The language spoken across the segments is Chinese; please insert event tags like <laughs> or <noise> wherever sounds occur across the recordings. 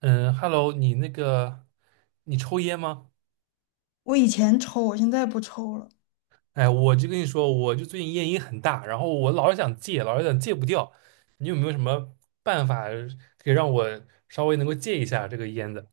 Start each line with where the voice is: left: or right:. right: 嗯，Hello，你那个，你抽烟吗？
left: 我以前抽，我现在不抽了。
right: 哎，我就跟你说，我就最近烟瘾很大，然后我老是想戒，老是想戒不掉。你有没有什么办法可以让我稍微能够戒一下这个烟的？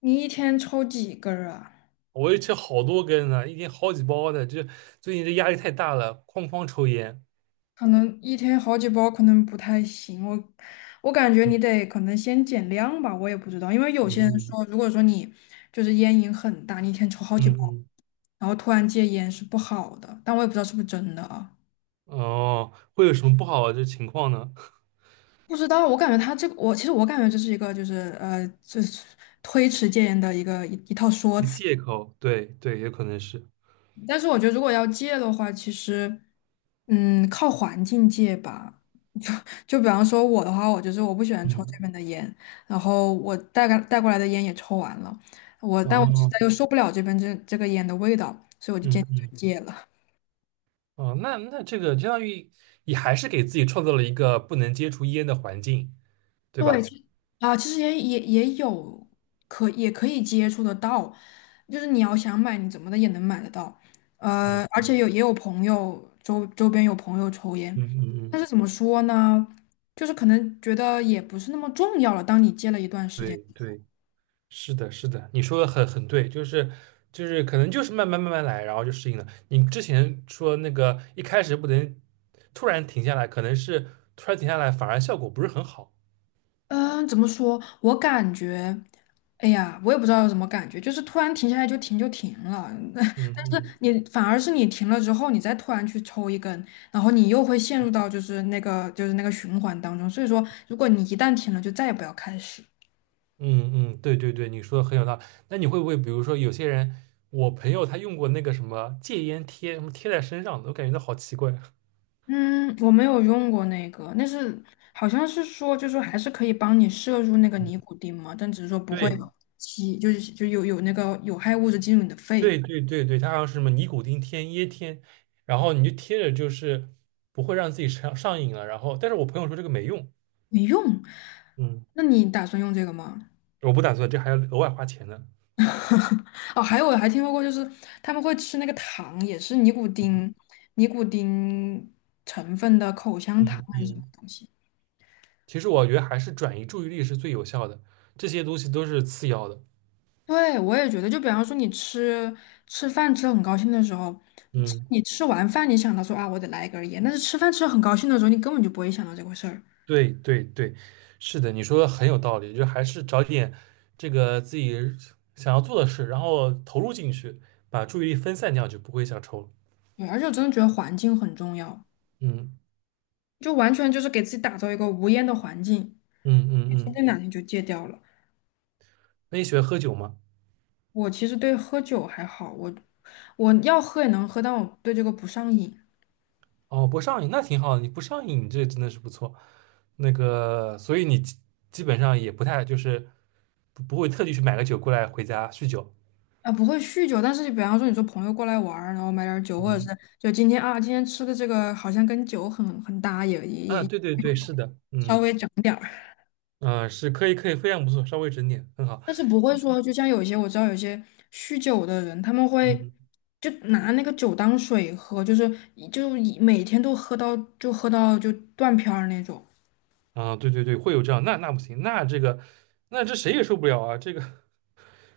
left: 你一天抽几根儿啊？
right: 我也吃好多根呢，一天好几包的。这最近这压力太大了，哐哐抽烟。
left: 可能一天好几包，可能不太行。我感觉你得可能先减量吧，我也不知道，因为有些人
right: 嗯
left: 说，如果说你就是烟瘾很大，你一天抽好
right: 嗯
left: 几包，
right: 嗯
left: 然后突然戒烟是不好的，但我也不知道是不是真的啊。
right: 嗯，哦，会有什么不好的情况呢？<laughs>
left: 不知道，我感觉他这个，我其实我感觉这是一个就是就是推迟戒烟的一个一套说
right: 一个
left: 辞。
right: 借口，对对，也可能是。
left: 但是我觉得如果要戒的话，其实，靠环境戒吧。<laughs> 就就比方说我的话，我就是我不喜欢抽这
right: 嗯，
left: 边的烟，然后我带过来的烟也抽完了，但我实
right: 哦，
left: 在又受不了这边这个烟的味道，所以我就坚
right: 嗯
left: 决就
right: 嗯。
left: 戒了。
right: 哦，那这个相当于你还是给自己创造了一个不能接触烟的环境，对
left: 对，
right: 吧？
left: 其实也有也可以接触得到，就是你要想买，你怎么的也能买得到。而
right: 嗯
left: 且也有朋友周边有朋友抽
right: 嗯
left: 烟，
right: 嗯
left: 但
right: 嗯，
left: 是怎么说呢，就是可能觉得也不是那么重要了。当你戒了一段时
right: 对
left: 间。
right: 对，是的，是的，你说的很对，就是可能就是慢慢慢慢来，然后就适应了。你之前说那个一开始不能突然停下来，可能是突然停下来反而效果不是很好。
left: 嗯，怎么说？我感觉，哎呀，我也不知道有什么感觉，就是突然停下来就停了。
right: 嗯
left: <laughs> 但是
right: 嗯
left: 你反而是你停了之后，你再突然去抽一根，然后你又会陷入到就是那个循环当中。所以说，如果你一旦停了，就再也不要开始。
right: 嗯嗯，对对对，你说的很有道理。那你会不会比如说有些人，我朋友他用过那个什么戒烟贴，什么贴在身上的，我感觉到好奇怪。
left: 嗯，我没有用过那个，好像是说，就是说还是可以帮你摄入那个
right: 嗯。
left: 尼古丁嘛，但只是说不会
right: 对
left: 吸，就是有那个有害物质进入你的肺，
right: 对对对对，它好像是什么尼古丁贴椰贴，然后你就贴着，就是不会让自己上瘾了。然后，但是我朋友说这个没用，
left: 没用。
right: 嗯，
left: 那你打算用这个吗？
right: 我不打算，这还要额外花钱呢。
left: <laughs> 哦，还有我还听说过，就是他们会吃那个糖，也是尼古丁成分的口香糖
right: 嗯
left: 还是什么
right: 嗯，
left: 东西。
right: 其实我觉得还是转移注意力是最有效的，这些东西都是次要的。
left: 对，我也觉得，就比方说你吃饭吃得很高兴的时候，
right: 嗯，
left: 你吃完饭你想到说啊，我得来一根儿烟，但是吃饭吃得很高兴的时候，你根本就不会想到这回事儿。
right: 对对对，是的，你说的很有道理，就还是找点这个自己想要做的事，然后投入进去，把注意力分散掉，就不会想抽了。
left: 对，而且我真的觉得环境很重要，
right: 嗯
left: 就完全就是给自己打造一个无烟的环境，
right: 嗯嗯
left: 你说不
right: 嗯，
left: 定哪天就戒掉了。
right: 那你喜欢喝酒吗？
left: 我其实对喝酒还好，我要喝也能喝，但我对这个不上瘾
right: 哦，不上瘾那挺好的，你不上瘾，你这真的是不错。那个，所以你基本上也不太就是不会特地去买个酒过来回家酗酒。
left: 啊，不会酗酒。但是比方说，你说朋友过来玩儿，然后买点儿酒，或者是
right: 嗯，
left: 就今天啊，今天吃的这个好像跟酒很搭，也也
right: 啊，
left: 也
right: 对对对，是的，
left: 稍
right: 嗯
left: 微整点儿，
right: 嗯，是可以可以，非常不错，稍微整点，很好。
left: 但是不会说，就像我知道有些酗酒的人，他们会
right: 嗯
left: 就拿那个酒当水喝，就是一每天都喝到断片儿那种。
right: 啊，对对对，会有这样，那不行，那这谁也受不了啊，这个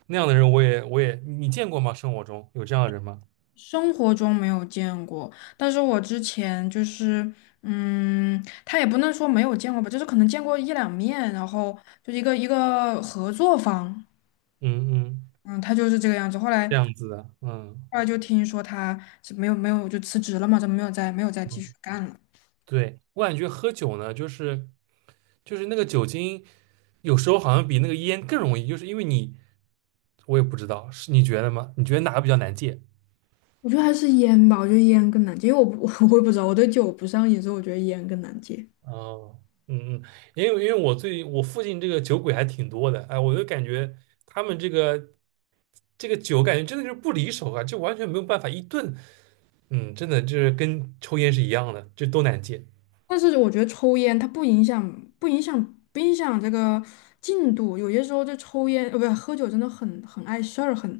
right: 那样的人我也你见过吗？生活中有这样的人吗？
left: 生活中没有见过，但是我之前就是，他也不能说没有见过吧，就是可能见过一两面，然后就一个合作方，
right: 嗯嗯，
left: 嗯，他就是这个样子。后
right: 这
left: 来
right: 样子的，嗯。
left: 后来就听说他是没有就辞职了嘛，就没有再继续干了。
right: 对，我感觉喝酒呢，就是那个酒精，有时候好像比那个烟更容易，就是因为你，我也不知道，是你觉得吗？你觉得哪个比较难戒？
left: 我觉得还是烟吧，我觉得烟更难戒，因为我不 <laughs> 我也不知道，我对酒不上瘾，所以我觉得烟更难戒。
right: 哦，嗯嗯，因为我附近这个酒鬼还挺多的，哎，我就感觉他们这个酒，感觉真的就是不离手啊，就完全没有办法一顿，真的就是跟抽烟是一样的，就都难戒。
left: 但是我觉得抽烟它不影响，不影响这个进度。有些时候就抽烟，不是喝酒，真的很碍事儿，很，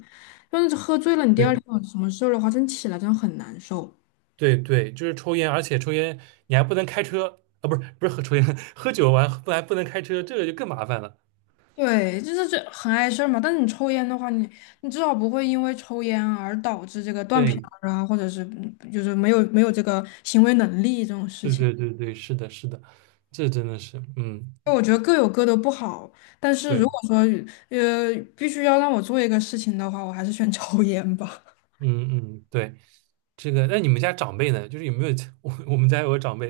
left: 就是喝醉了，你第二
right: 对。
left: 天有什么事儿的话，真起来真的很难受。
right: 对对，就是抽烟，而且抽烟你还不能开车啊，不是喝抽烟，<laughs> 喝酒完不还不能开车，这个就更麻烦了。
left: 对，就是这很碍事儿嘛。但是你抽烟的话，你至少不会因为抽烟而导致这个断片
right: 对
left: 儿啊，或者是就是没有这个行为能力这种
right: <laughs>
left: 事
right: 对
left: 情。
right: 对对对，是的，是的，这真的是，嗯，
left: 我觉得各有各的不好，但是如
right: 对，
left: 果说必须要让我做一个事情的话，我还是选 <laughs> 抽烟吧。
right: 嗯嗯对，这个那你们家长辈呢？就是有没有 <laughs> 我们家有个长辈，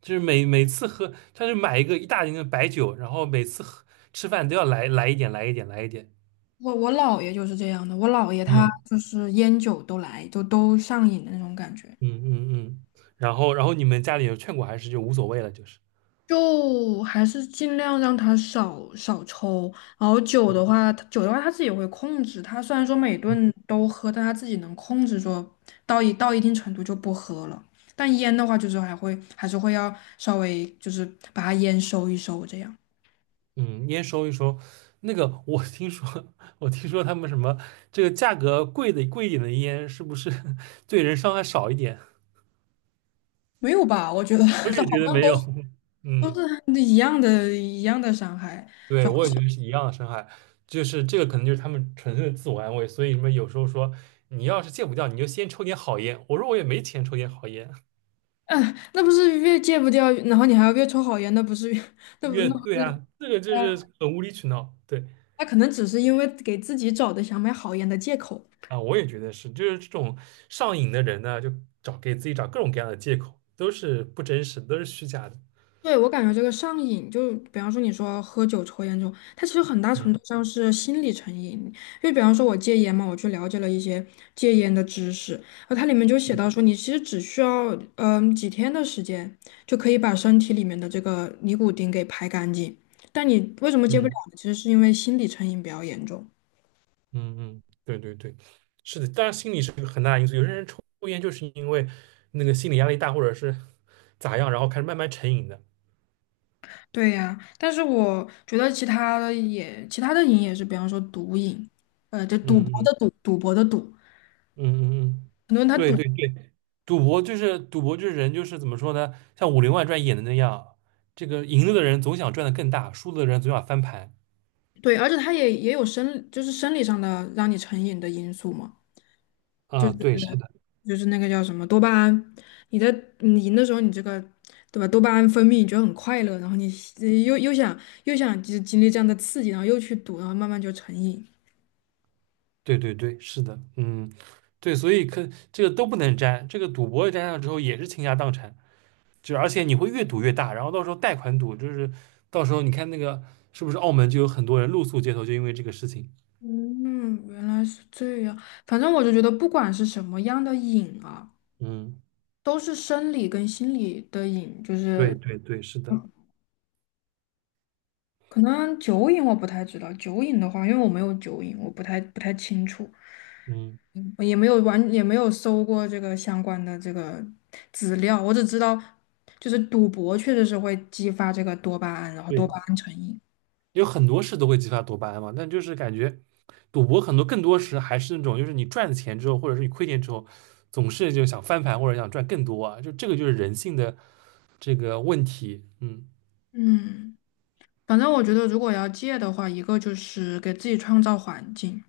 right: 就是每次喝，他就买一个一大瓶的白酒，然后每次喝吃饭都要来一点，来一点，来一点。
left: 我姥爷就是这样的，我姥爷他
right: 嗯
left: 就是烟酒都来，就都上瘾的那种感觉，
right: 嗯嗯嗯，然后你们家里有劝过还是就无所谓了，就是。
left: 就还是尽量让他少抽，然后酒的话，他酒的话他自己会控制，他虽然说每顿都喝，但他自己能控制说到一定程度就不喝了，但烟的话就是还是会要稍微就是把它烟收一收这样，
right: 嗯，烟收一收，那个我听说，<laughs> 我听说他们什么这个价格贵一点的烟，是不是 <laughs> 对人伤害少一点？
left: 没有吧？我觉得 <laughs> 好
right: <laughs> 我也觉得
left: 像
right: 没有。
left: 都
right: 嗯，
left: 都是一样的伤害。
right: 对，我也觉得是一样的伤害，就是这个可能就是他们纯粹的自我安慰，所以什么有时候说你要是戒不掉，你就先抽点好烟。我说我也没钱抽点好烟，
left: <laughs> 嗯，那不是越戒不掉，然后你还要越抽好烟，那不是越 <laughs> 那不
right: 越
left: 那
right: 对
left: 不是，
right: 啊，这个就
left: 呃，
right: 是很无理取闹。对
left: 他可能只是因为给自己找的想买好烟的借口。
right: 啊，我也觉得是，就是这种上瘾的人呢，给自己找各种各样的借口，都是不真实都是虚假的。
left: 对，我感觉这个上瘾，就比方说你说喝酒、抽烟这种，它其实很大程
right: 嗯
left: 度上是心理成瘾。就比方说我戒烟嘛，我去了解了一些戒烟的知识，然后它里面就写到说，你其实只需要几天的时间，就可以把身体里面的这个尼古丁给排干净。但你为什么戒不了
right: 嗯
left: 呢？其实是因为心理成瘾比较严重。
right: 嗯嗯，对对对，是的，当然心理是个很大的因素。有些人抽烟就是因为那个心理压力大，或者是咋样，然后开始慢慢成瘾的。
left: 对呀，但是我觉得其他的瘾也是，比方说毒瘾，就赌
right: 嗯
left: 博的
right: 嗯
left: 赌，赌博的赌，
right: 嗯嗯嗯，
left: 很多人他
right: 对
left: 赌，
right: 对对，赌博就是人就是怎么说呢？像《武林外传》演的那样，这个赢了的人总想赚的更大，输了的人总想翻盘。
left: 对，而且他也就是生理上的让你成瘾的因素嘛，就
right: 啊，
left: 是
right: 对，是的，
left: 那个叫什么多巴胺，你的你赢的时候，你这个对吧，多巴胺分泌，你觉得很快乐，然后你呃又又想又想经历这样的刺激，然后又去赌，然后慢慢就成瘾。
right: 对对对，是的，嗯，对，所以可这个都不能沾，这个赌博沾上之后也是倾家荡产。就而且你会越赌越大，然后到时候贷款赌，就是到时候你看那个是不是澳门就有很多人露宿街头，就因为这个事情。
left: 嗯，原来是这样。反正我就觉得，不管是什么样的瘾啊。
right: 嗯，
left: 都是生理跟心理的瘾，就
right: 对
left: 是
right: 对对，是的，
left: 嗯可能酒瘾我不太知道，酒瘾的话，因为我没有酒瘾，我不太清楚，
right: 嗯，
left: 嗯也没有搜过这个相关的这个资料，我只知道就是赌博确实是会激发这个多巴胺，然后多
right: 对，
left: 巴胺成瘾。
right: 有很多事都会激发多巴胺嘛，但就是感觉赌博很多更多时还是那种，就是你赚了钱之后，或者是你亏钱之后，总是就想翻盘或者想赚更多啊，就这个就是人性的这个问题。嗯，
left: 嗯，反正我觉得如果要戒的话，一个就是给自己创造环境，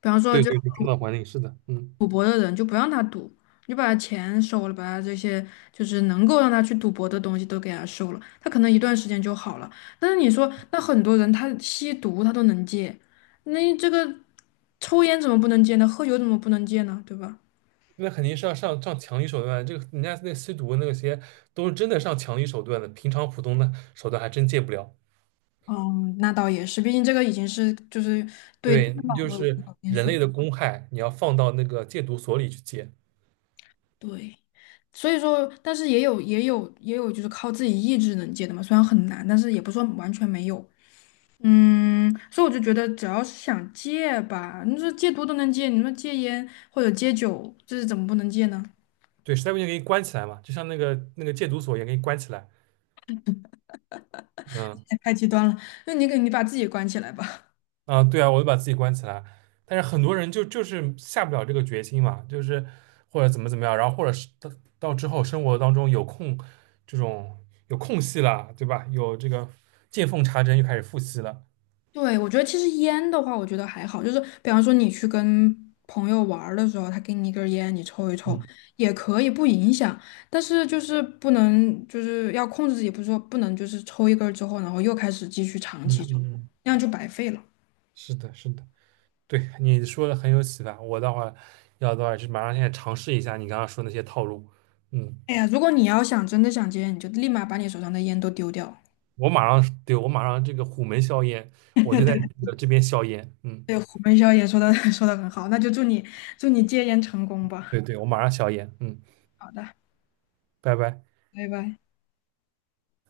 left: 比方说。
right: 对对对，生脑管理是的，嗯。
left: 赌博的人，就不让他赌，你就把他钱收了，把他这些就是能够让他去赌博的东西都给他收了，他可能一段时间就好了。但是你说，那很多人他吸毒他都能戒，那这个抽烟怎么不能戒呢？喝酒怎么不能戒呢？对吧？
right: 那肯定是要上强力手段。这个人家那吸毒那些都是真的上强力手段的，平常普通的手段还真戒不了。
left: 嗯，那倒也是，毕竟这个已经是就是
right: 对，那
left: 脑
right: 就
left: 都已经
right: 是
left: 有点
right: 人
left: 损
right: 类的公害，你要放到那个戒毒所里去戒。
left: 对，所以说，但是也有就是靠自己意志能戒的嘛，虽然很难，但是也不是说完全没有。所以我就觉得，只要是想戒吧，你说戒毒都能戒，你说戒烟或者戒酒，这是怎么不能戒呢？<laughs>
right: 对，实在不行给你关起来嘛，就像那个戒毒所也给你关起来。嗯
left: 太极端了，那你给你把自己关起来吧。<laughs>
right: 啊，对啊，我就把自己关起来。但是很多人就是下不了这个决心嘛，就是或者怎么样，然后或者是到之后生活当中这种有空隙了，对吧？有这个见缝插针又开始复吸了。
left: 对，我觉得其实烟的话，我觉得还好，就是比方说你去跟朋友玩儿的时候，他给你一根烟，你抽一抽
right: 嗯
left: 也可以，不影响。但是就是不能，就是要控制自己，不是说不能就是抽一根儿之后，然后又开始继续长
right: 嗯
left: 期抽，
right: 嗯，嗯
left: 那样就白费了。
right: 是的，是的，对，你说的很有启发。我待会儿要的话是马上现在尝试一下你刚刚说那些套路。嗯，
left: 哎呀，如果你要想真的想戒烟，你就立马把你手上的烟都丢掉。
right: 我马上，对，我马上这个虎门销烟，我就在
left: <laughs>
right: 这个这边销烟。嗯，
left: 对，虎门销也说的 <laughs> 说的很好，那就祝你戒烟成功吧。
right: 对对，我马上销烟。嗯，
left: 好的，
right: 拜拜。
left: 拜拜。